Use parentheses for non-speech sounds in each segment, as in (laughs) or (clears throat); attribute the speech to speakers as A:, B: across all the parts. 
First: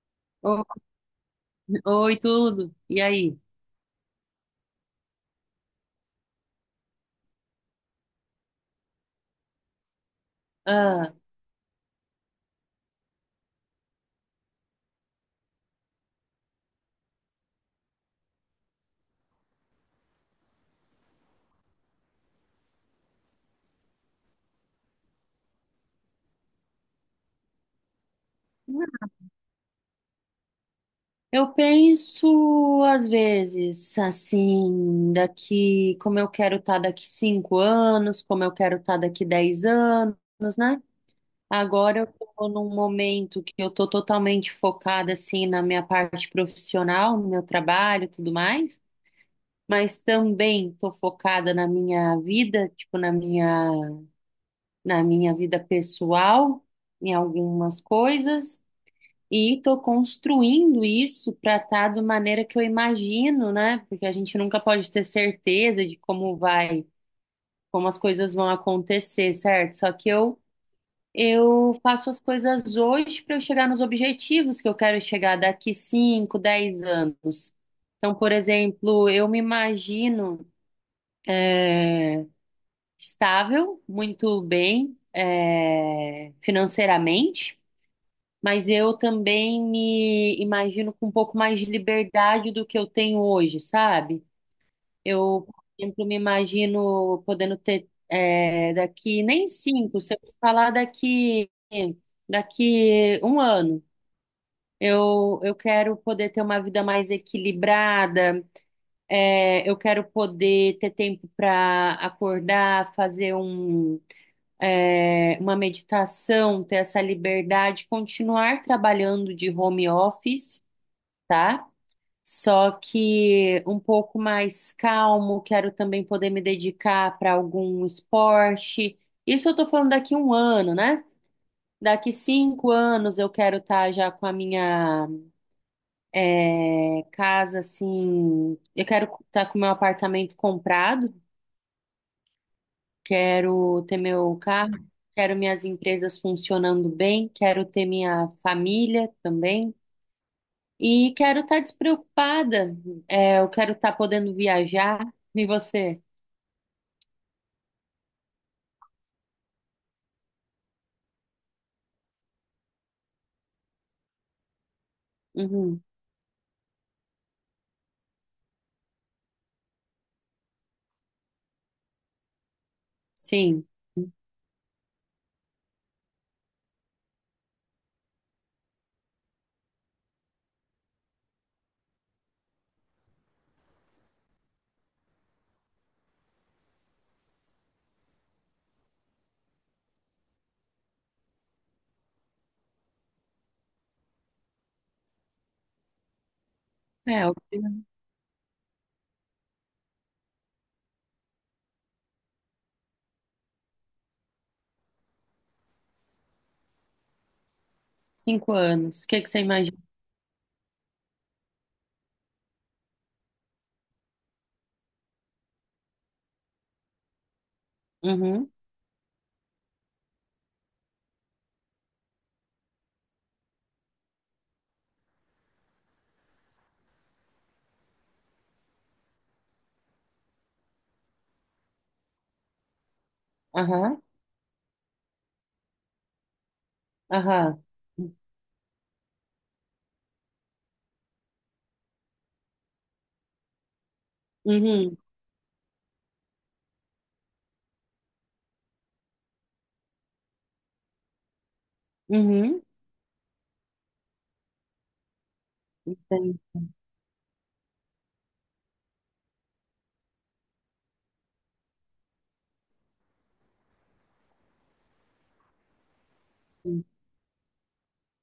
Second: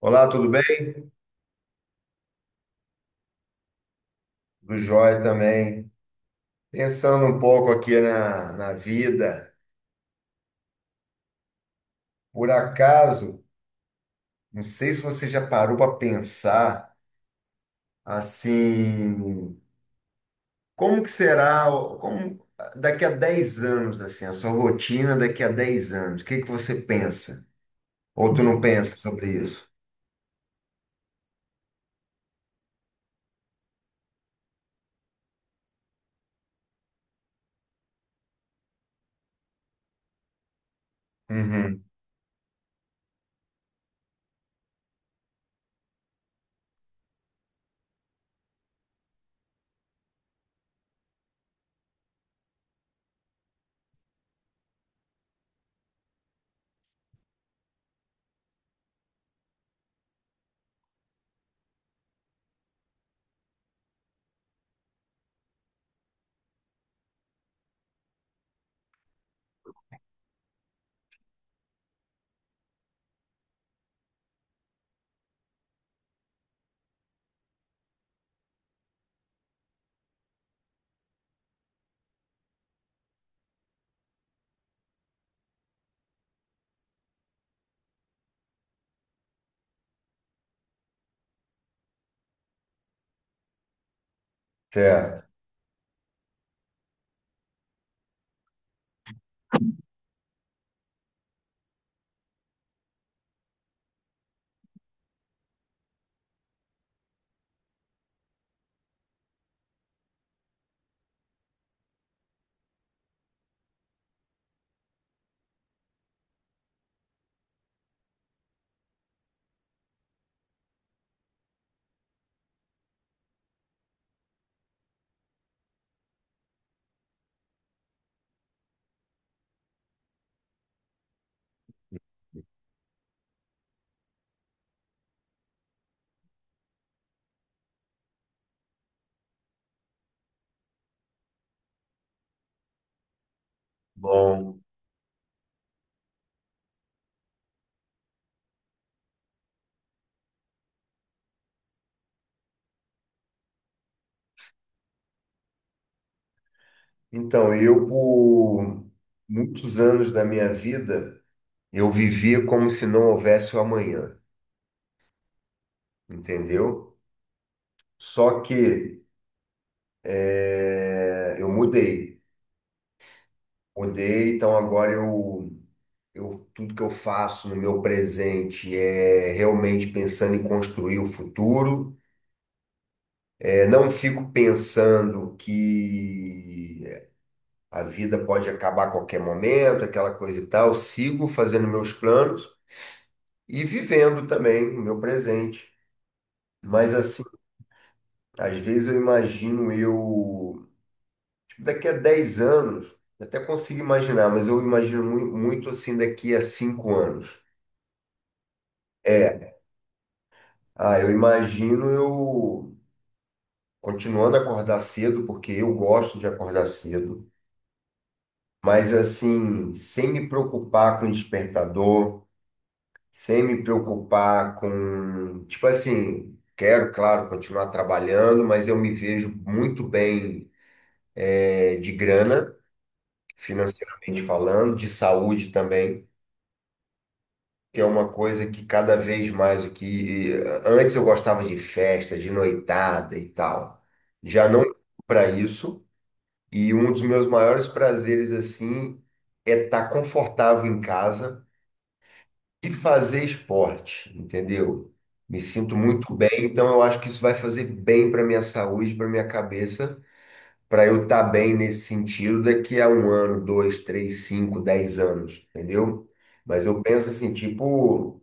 A: Olá, tudo bem?
B: O- Oi, tudo. E aí?
A: Tudo jóia também. Pensando um pouco aqui na vida,
B: Ah,
A: por acaso, não sei se você já parou para pensar assim, como que será, como daqui a 10 anos, assim, a sua rotina daqui a 10 anos, o que que você pensa? Ou tu não pensa sobre isso?
B: eu penso, às vezes, assim, daqui, como eu quero estar daqui 5 anos, como eu quero estar daqui 10 anos, né?
A: Uhum,
B: Agora eu estou num momento que eu estou totalmente focada, assim, na minha parte profissional, no meu trabalho e tudo mais, mas também estou focada na minha vida, tipo, na minha vida pessoal, em algumas coisas. E estou construindo isso para estar da maneira que eu imagino, né? Porque a gente nunca pode ter certeza de como as coisas vão acontecer, certo? Só que eu faço as coisas hoje para eu chegar nos objetivos que eu quero chegar daqui 5, 10 anos. Então, por exemplo, eu me imagino estável, muito bem, financeiramente. Mas eu também me imagino com um pouco mais de liberdade do que eu tenho hoje, sabe?
A: certo.
B: Eu, por exemplo, me imagino podendo ter daqui nem cinco, se eu te falar daqui um ano, eu quero poder ter uma vida mais equilibrada, eu quero poder ter tempo para acordar, fazer uma meditação, ter essa liberdade, continuar trabalhando de home office, tá? Só que um pouco mais calmo, quero também poder me dedicar para algum esporte. Isso eu tô falando daqui um ano, né? Daqui cinco anos eu quero estar já com a minha casa, assim. Eu quero estar com o meu apartamento comprado, quero ter meu
A: Bom,
B: carro, quero minhas empresas funcionando bem, quero ter minha família também. E quero estar despreocupada. É, eu quero estar podendo viajar. E você?
A: então, eu por muitos anos da minha vida, eu vivia como se não houvesse o amanhã,
B: Uhum.
A: entendeu? Só que eu mudei.
B: Sim.
A: Mudei, então eu tudo que eu faço no meu presente é realmente pensando em construir o futuro. É, não fico pensando que a vida pode acabar a qualquer momento, aquela coisa e tal. Sigo fazendo meus planos e vivendo também o meu presente. Mas assim,
B: É, eu tenho
A: às vezes eu imagino eu daqui a 10 anos, até consigo imaginar, mas eu imagino muito, assim daqui a 5 anos.
B: 5 anos. O que que você
A: É,
B: imagina?
A: ah, eu imagino eu continuando a acordar cedo, porque eu gosto de acordar cedo,
B: Uhum.
A: mas assim, sem me preocupar com despertador, sem me preocupar com, tipo assim, quero, claro, continuar trabalhando, mas eu me vejo muito bem, é, de grana,
B: Aham.
A: financeiramente falando, de saúde também.
B: Aham.
A: Que é uma coisa que cada vez mais o que antes eu gostava de festa, de noitada e tal. Já não
B: Uhum.
A: para isso, e um dos meus maiores prazeres assim é estar confortável em casa
B: Uhum.
A: e fazer esporte, entendeu? Me sinto muito bem,
B: Entendi.
A: então eu acho que isso vai fazer bem para minha saúde, para minha cabeça, para eu estar bem nesse sentido daqui a um ano, dois, três, cinco, dez anos, entendeu? Mas eu penso assim, tipo,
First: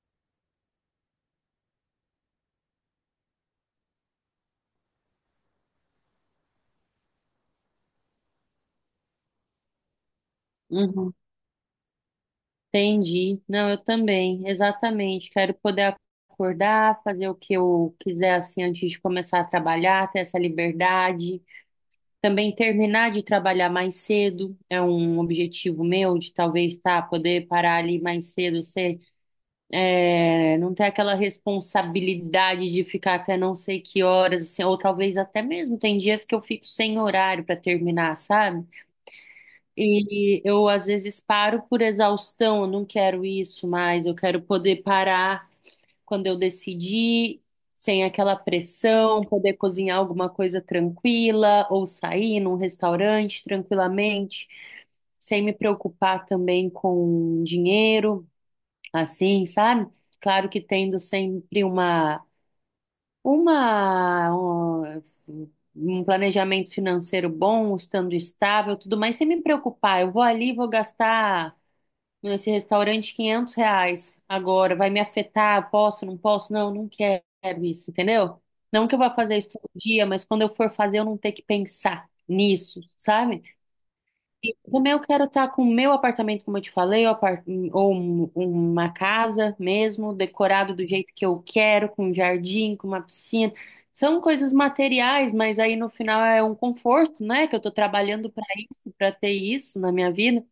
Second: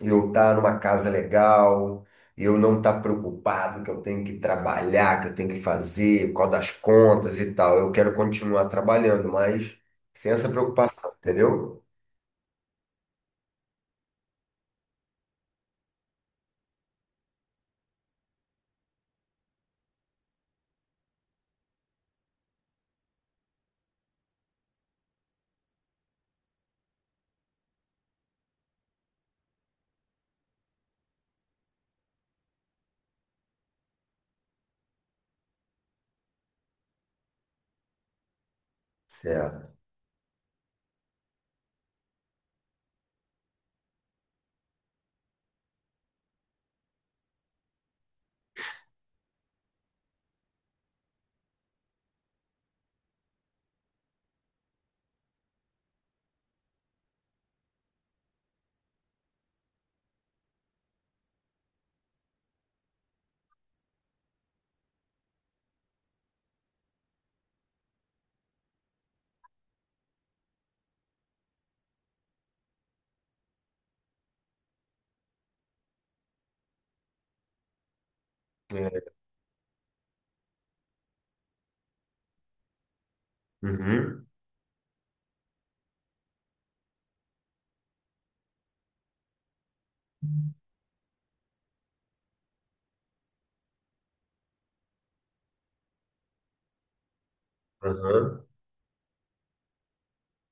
A: eu estar numa casa legal, eu não estar preocupado que eu tenho que trabalhar, que eu tenho que fazer, por causa das contas e tal. Eu quero continuar trabalhando, mas sem essa preocupação,
B: Uhum.
A: entendeu?
B: Entendi. Não, eu também. Exatamente. Quero poder acordar, fazer o que eu quiser assim antes de começar a trabalhar, ter essa liberdade. Também terminar de trabalhar mais cedo é um objetivo meu, de talvez tá, poder parar ali mais cedo, não ter aquela responsabilidade de ficar até não sei que horas, assim, ou talvez até mesmo tem dias que eu fico sem horário para terminar, sabe?
A: Certo.
B: E eu às vezes paro por exaustão, eu não quero isso mais, eu quero poder parar quando eu decidi, sem aquela pressão, poder cozinhar alguma coisa tranquila ou sair num restaurante tranquilamente, sem me preocupar também com dinheiro, assim, sabe? Claro que tendo sempre uma um um planejamento financeiro bom, estando estável, tudo mais, sem me preocupar, eu vou ali, vou gastar esse restaurante, R$ 500. Agora, vai me afetar? Posso? Não, não quero isso, entendeu? Não que eu
A: É.
B: vá fazer isso todo dia, mas quando eu for fazer, eu não ter que pensar nisso, sabe?
A: Uhum.
B: E também eu quero estar com o meu apartamento, como eu te falei, ou uma casa mesmo, decorado do jeito que eu quero, com um jardim, com uma piscina. São coisas materiais, mas aí no final é um conforto, né? Que eu tô trabalhando para
A: Uhum.
B: isso, para ter isso na minha vida.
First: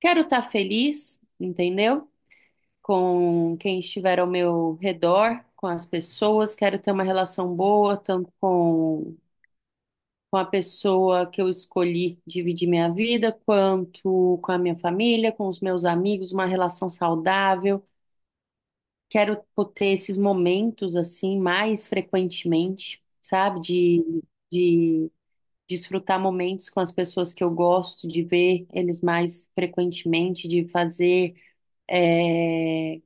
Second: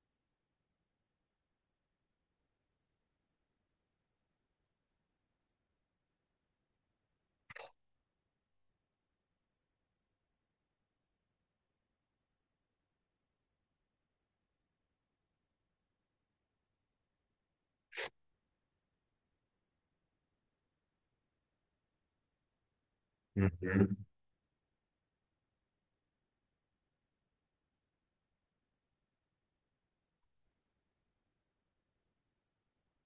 B: Quero estar feliz, entendeu? Com quem estiver ao meu redor, com as pessoas, quero ter uma relação boa, tanto com a pessoa que eu escolhi dividir minha vida, quanto com a minha família, com os meus amigos, uma relação saudável. Quero ter esses momentos assim mais frequentemente, sabe?
A: Uhum.
B: De desfrutar momentos com as pessoas que eu gosto, de ver eles mais frequentemente, de fazer eh,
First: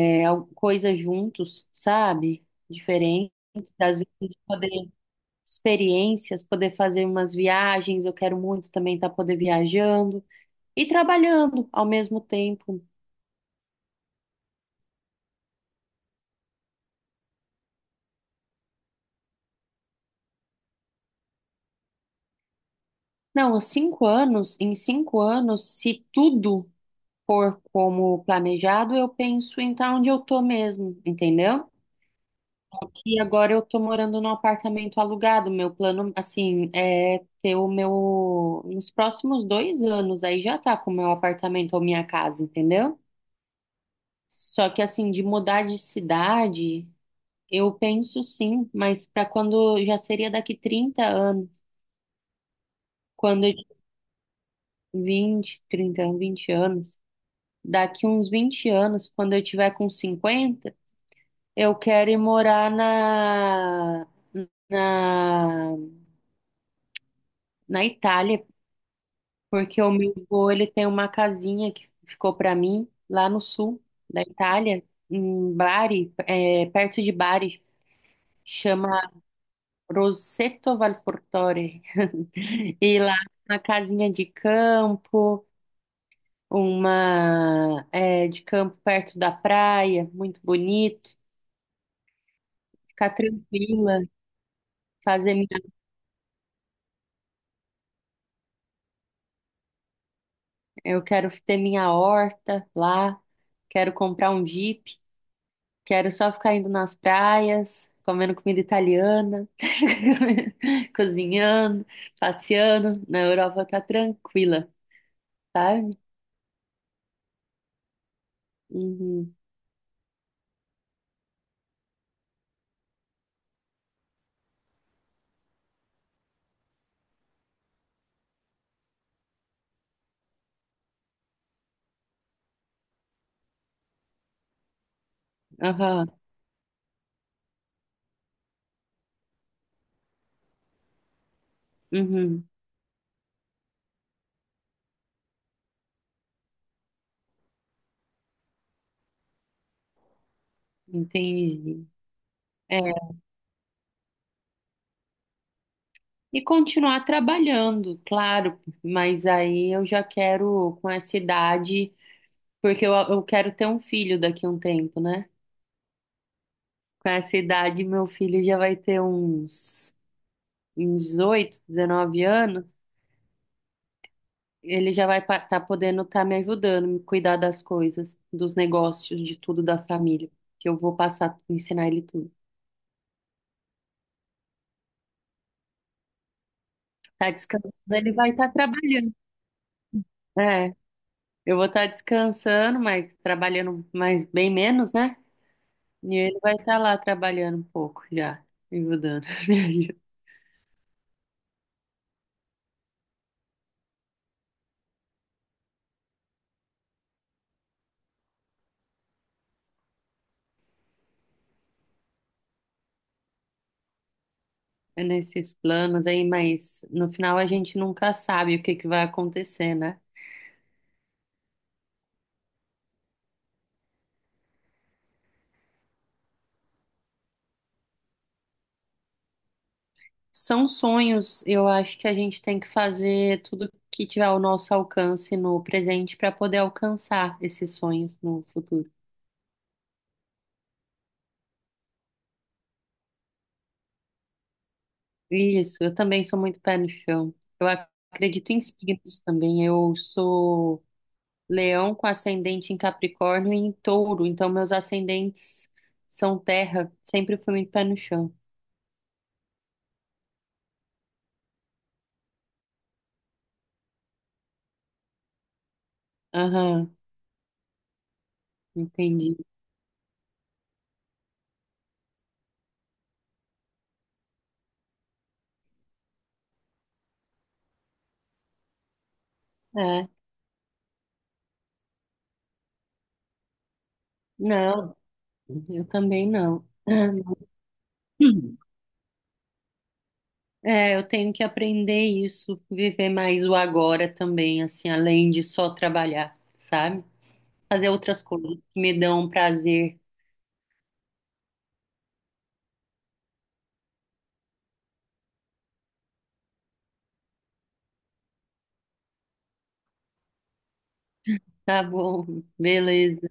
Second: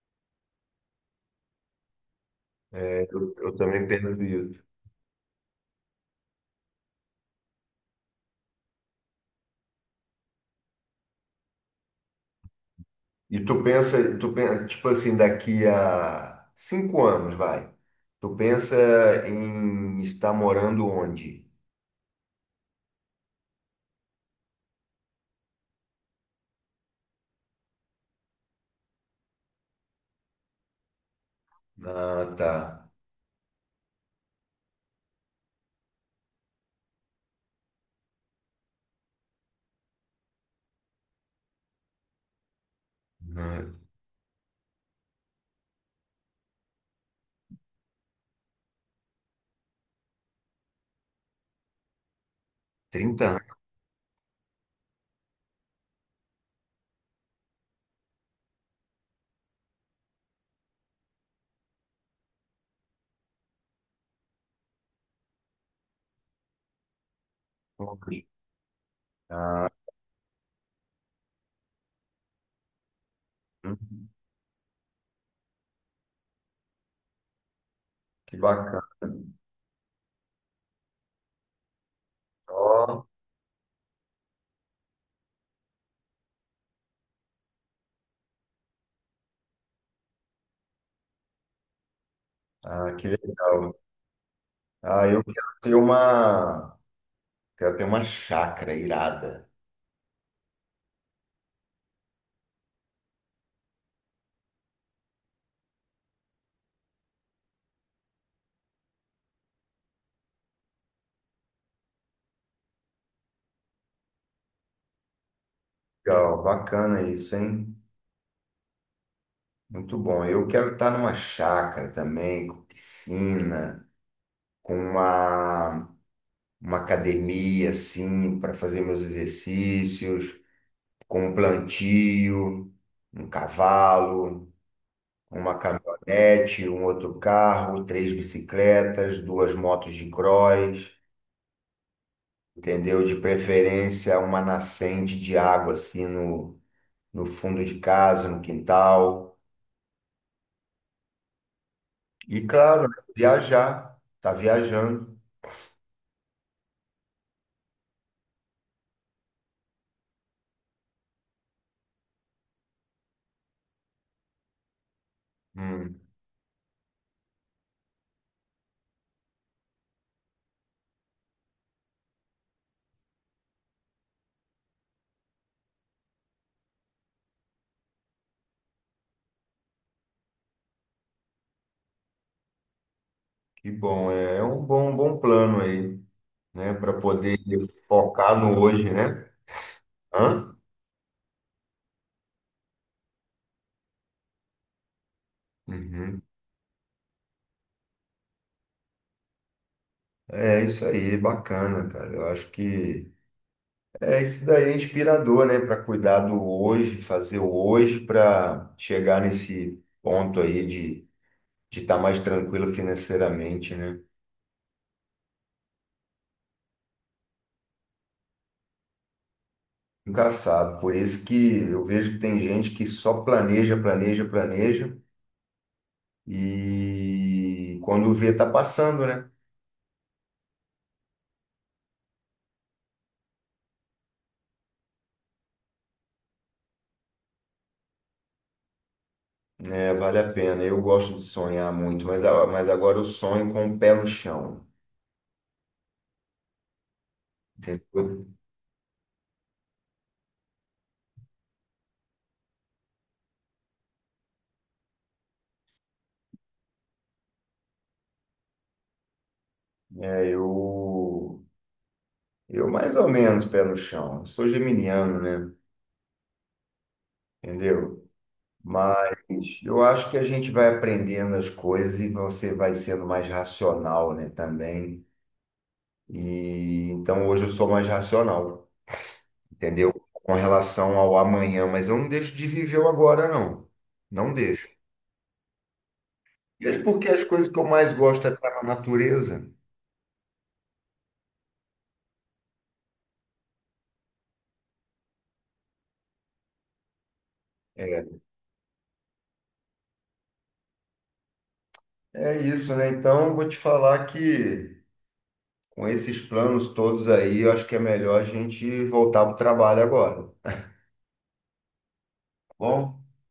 B: coisas juntos, sabe?
A: É,
B: Diferentes,
A: eu também
B: às vezes
A: percebo
B: de
A: isso.
B: poder experiências, poder fazer umas viagens, eu quero muito também estar poder viajando e trabalhando ao mesmo tempo.
A: E tu pensa, tipo assim, daqui a cinco anos, vai. Tu pensa em estar morando onde?
B: Não, os 5 anos, em 5 anos, se tudo for como planejado, eu penso em estar onde eu tô mesmo, entendeu?
A: Ah, tá.
B: E agora eu tô morando num apartamento alugado. Meu plano, assim, é ter o meu. Nos próximos 2 anos aí já tá com o meu apartamento ou minha casa, entendeu?
A: Ah,
B: Só que, assim, de mudar de cidade, eu penso sim, mas pra quando. Já seria daqui 30 anos.
A: 30
B: Quando eu.
A: anos.
B: Vinte, trinta 30, 20 anos. Daqui uns 20 anos, quando eu tiver com 50, eu quero ir morar Na, na Itália,
A: Ah,
B: porque o meu avô, ele tem uma casinha que ficou para mim lá no sul
A: uhum,
B: da Itália, em Bari, perto de Bari,
A: que
B: chama
A: bacana.
B: Roseto Valfortore. E
A: Ó,
B: lá uma casinha de campo, de campo perto da praia, muito bonito,
A: ah, que
B: ficar
A: legal.
B: tranquila,
A: Ah, eu
B: fazer minha,
A: quero ter uma chácara irada.
B: eu quero ter minha horta lá, quero comprar um Jeep. Quero só ficar indo nas praias, comendo comida italiana, (laughs) cozinhando, passeando. Na Europa tá tranquila, sabe?
A: Legal, bacana isso, hein?
B: Uhum.
A: Muito bom. Eu quero estar numa chácara também, com piscina, com uma academia assim para fazer meus exercícios, com um plantio, um cavalo, uma
B: Aham.
A: caminhonete, um outro carro, três bicicletas, duas motos de cross.
B: Uhum.
A: Entendeu? De preferência uma nascente de água assim no, no fundo de casa, no quintal.
B: Entendi.
A: E
B: É.
A: claro, né, viajar, tá viajando.
B: E continuar trabalhando, claro, mas aí eu já quero com essa idade, porque eu quero ter um filho daqui a um tempo, né?
A: Hum,
B: Com essa idade, meu filho já vai ter uns 18, 19 anos. Ele já vai estar tá podendo estar me ajudando, me cuidar das coisas, dos negócios, de tudo da família, que eu vou passar, ensinar ele tudo.
A: que bom, é, é um bom plano aí, né? Para
B: Tá
A: poder
B: descansando, ele vai
A: focar
B: estar
A: no hoje,
B: trabalhando.
A: né? Hã?
B: É, eu vou estar descansando, mas trabalhando mais, bem menos, né? E
A: Uhum.
B: ele vai estar lá trabalhando um pouco já, me ajudando, (laughs) me ajuda
A: É isso aí, bacana, cara. Eu acho que é isso daí é inspirador, né? Para cuidar do hoje, fazer o hoje para chegar nesse ponto aí de estar mais tranquilo financeiramente, né?
B: nesses planos aí, mas no final a gente nunca sabe o que que vai acontecer, né?
A: Nunca sabe. Por isso que eu vejo que tem gente que só planeja, planeja, planeja e quando vê tá passando, né?
B: São sonhos, eu acho que a gente tem que fazer tudo que tiver ao nosso alcance no presente para poder alcançar esses sonhos no futuro.
A: É, vale a pena. Eu gosto de sonhar muito, mas, mas agora eu sonho com o pé no chão,
B: Isso, eu também sou muito pé no chão. Eu
A: entendeu?
B: acredito em signos também. Eu sou leão com ascendente em Capricórnio e em touro, então meus ascendentes são terra. Sempre fui muito pé no chão.
A: É, eu mais ou menos pé no chão. Eu sou geminiano, né?
B: Aham,
A: Entendeu? Mas
B: entendi.
A: eu acho que a gente vai aprendendo as coisas e você vai sendo mais racional, né? Também. E então hoje eu sou mais racional. Entendeu?
B: É,
A: Com relação ao amanhã, mas eu não deixo de viver o agora, não. Não deixo.
B: não, eu também não.
A: Mesmo porque as coisas que eu mais gosto é estar na
B: (clears throat)
A: natureza.
B: É, eu tenho que aprender isso, viver mais o agora também, assim, além de só trabalhar, sabe? Fazer
A: É,
B: outras coisas que me dão prazer.
A: é isso, né? Então, eu vou te falar que com esses planos todos aí, eu acho que é melhor a gente voltar para o trabalho agora, tá
B: Tá bom,
A: bom?
B: beleza,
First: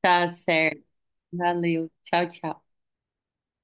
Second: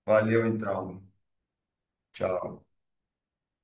B: tá
A: Valeu,
B: certo.
A: então.
B: Valeu, tchau,
A: Tchau.
B: tchau.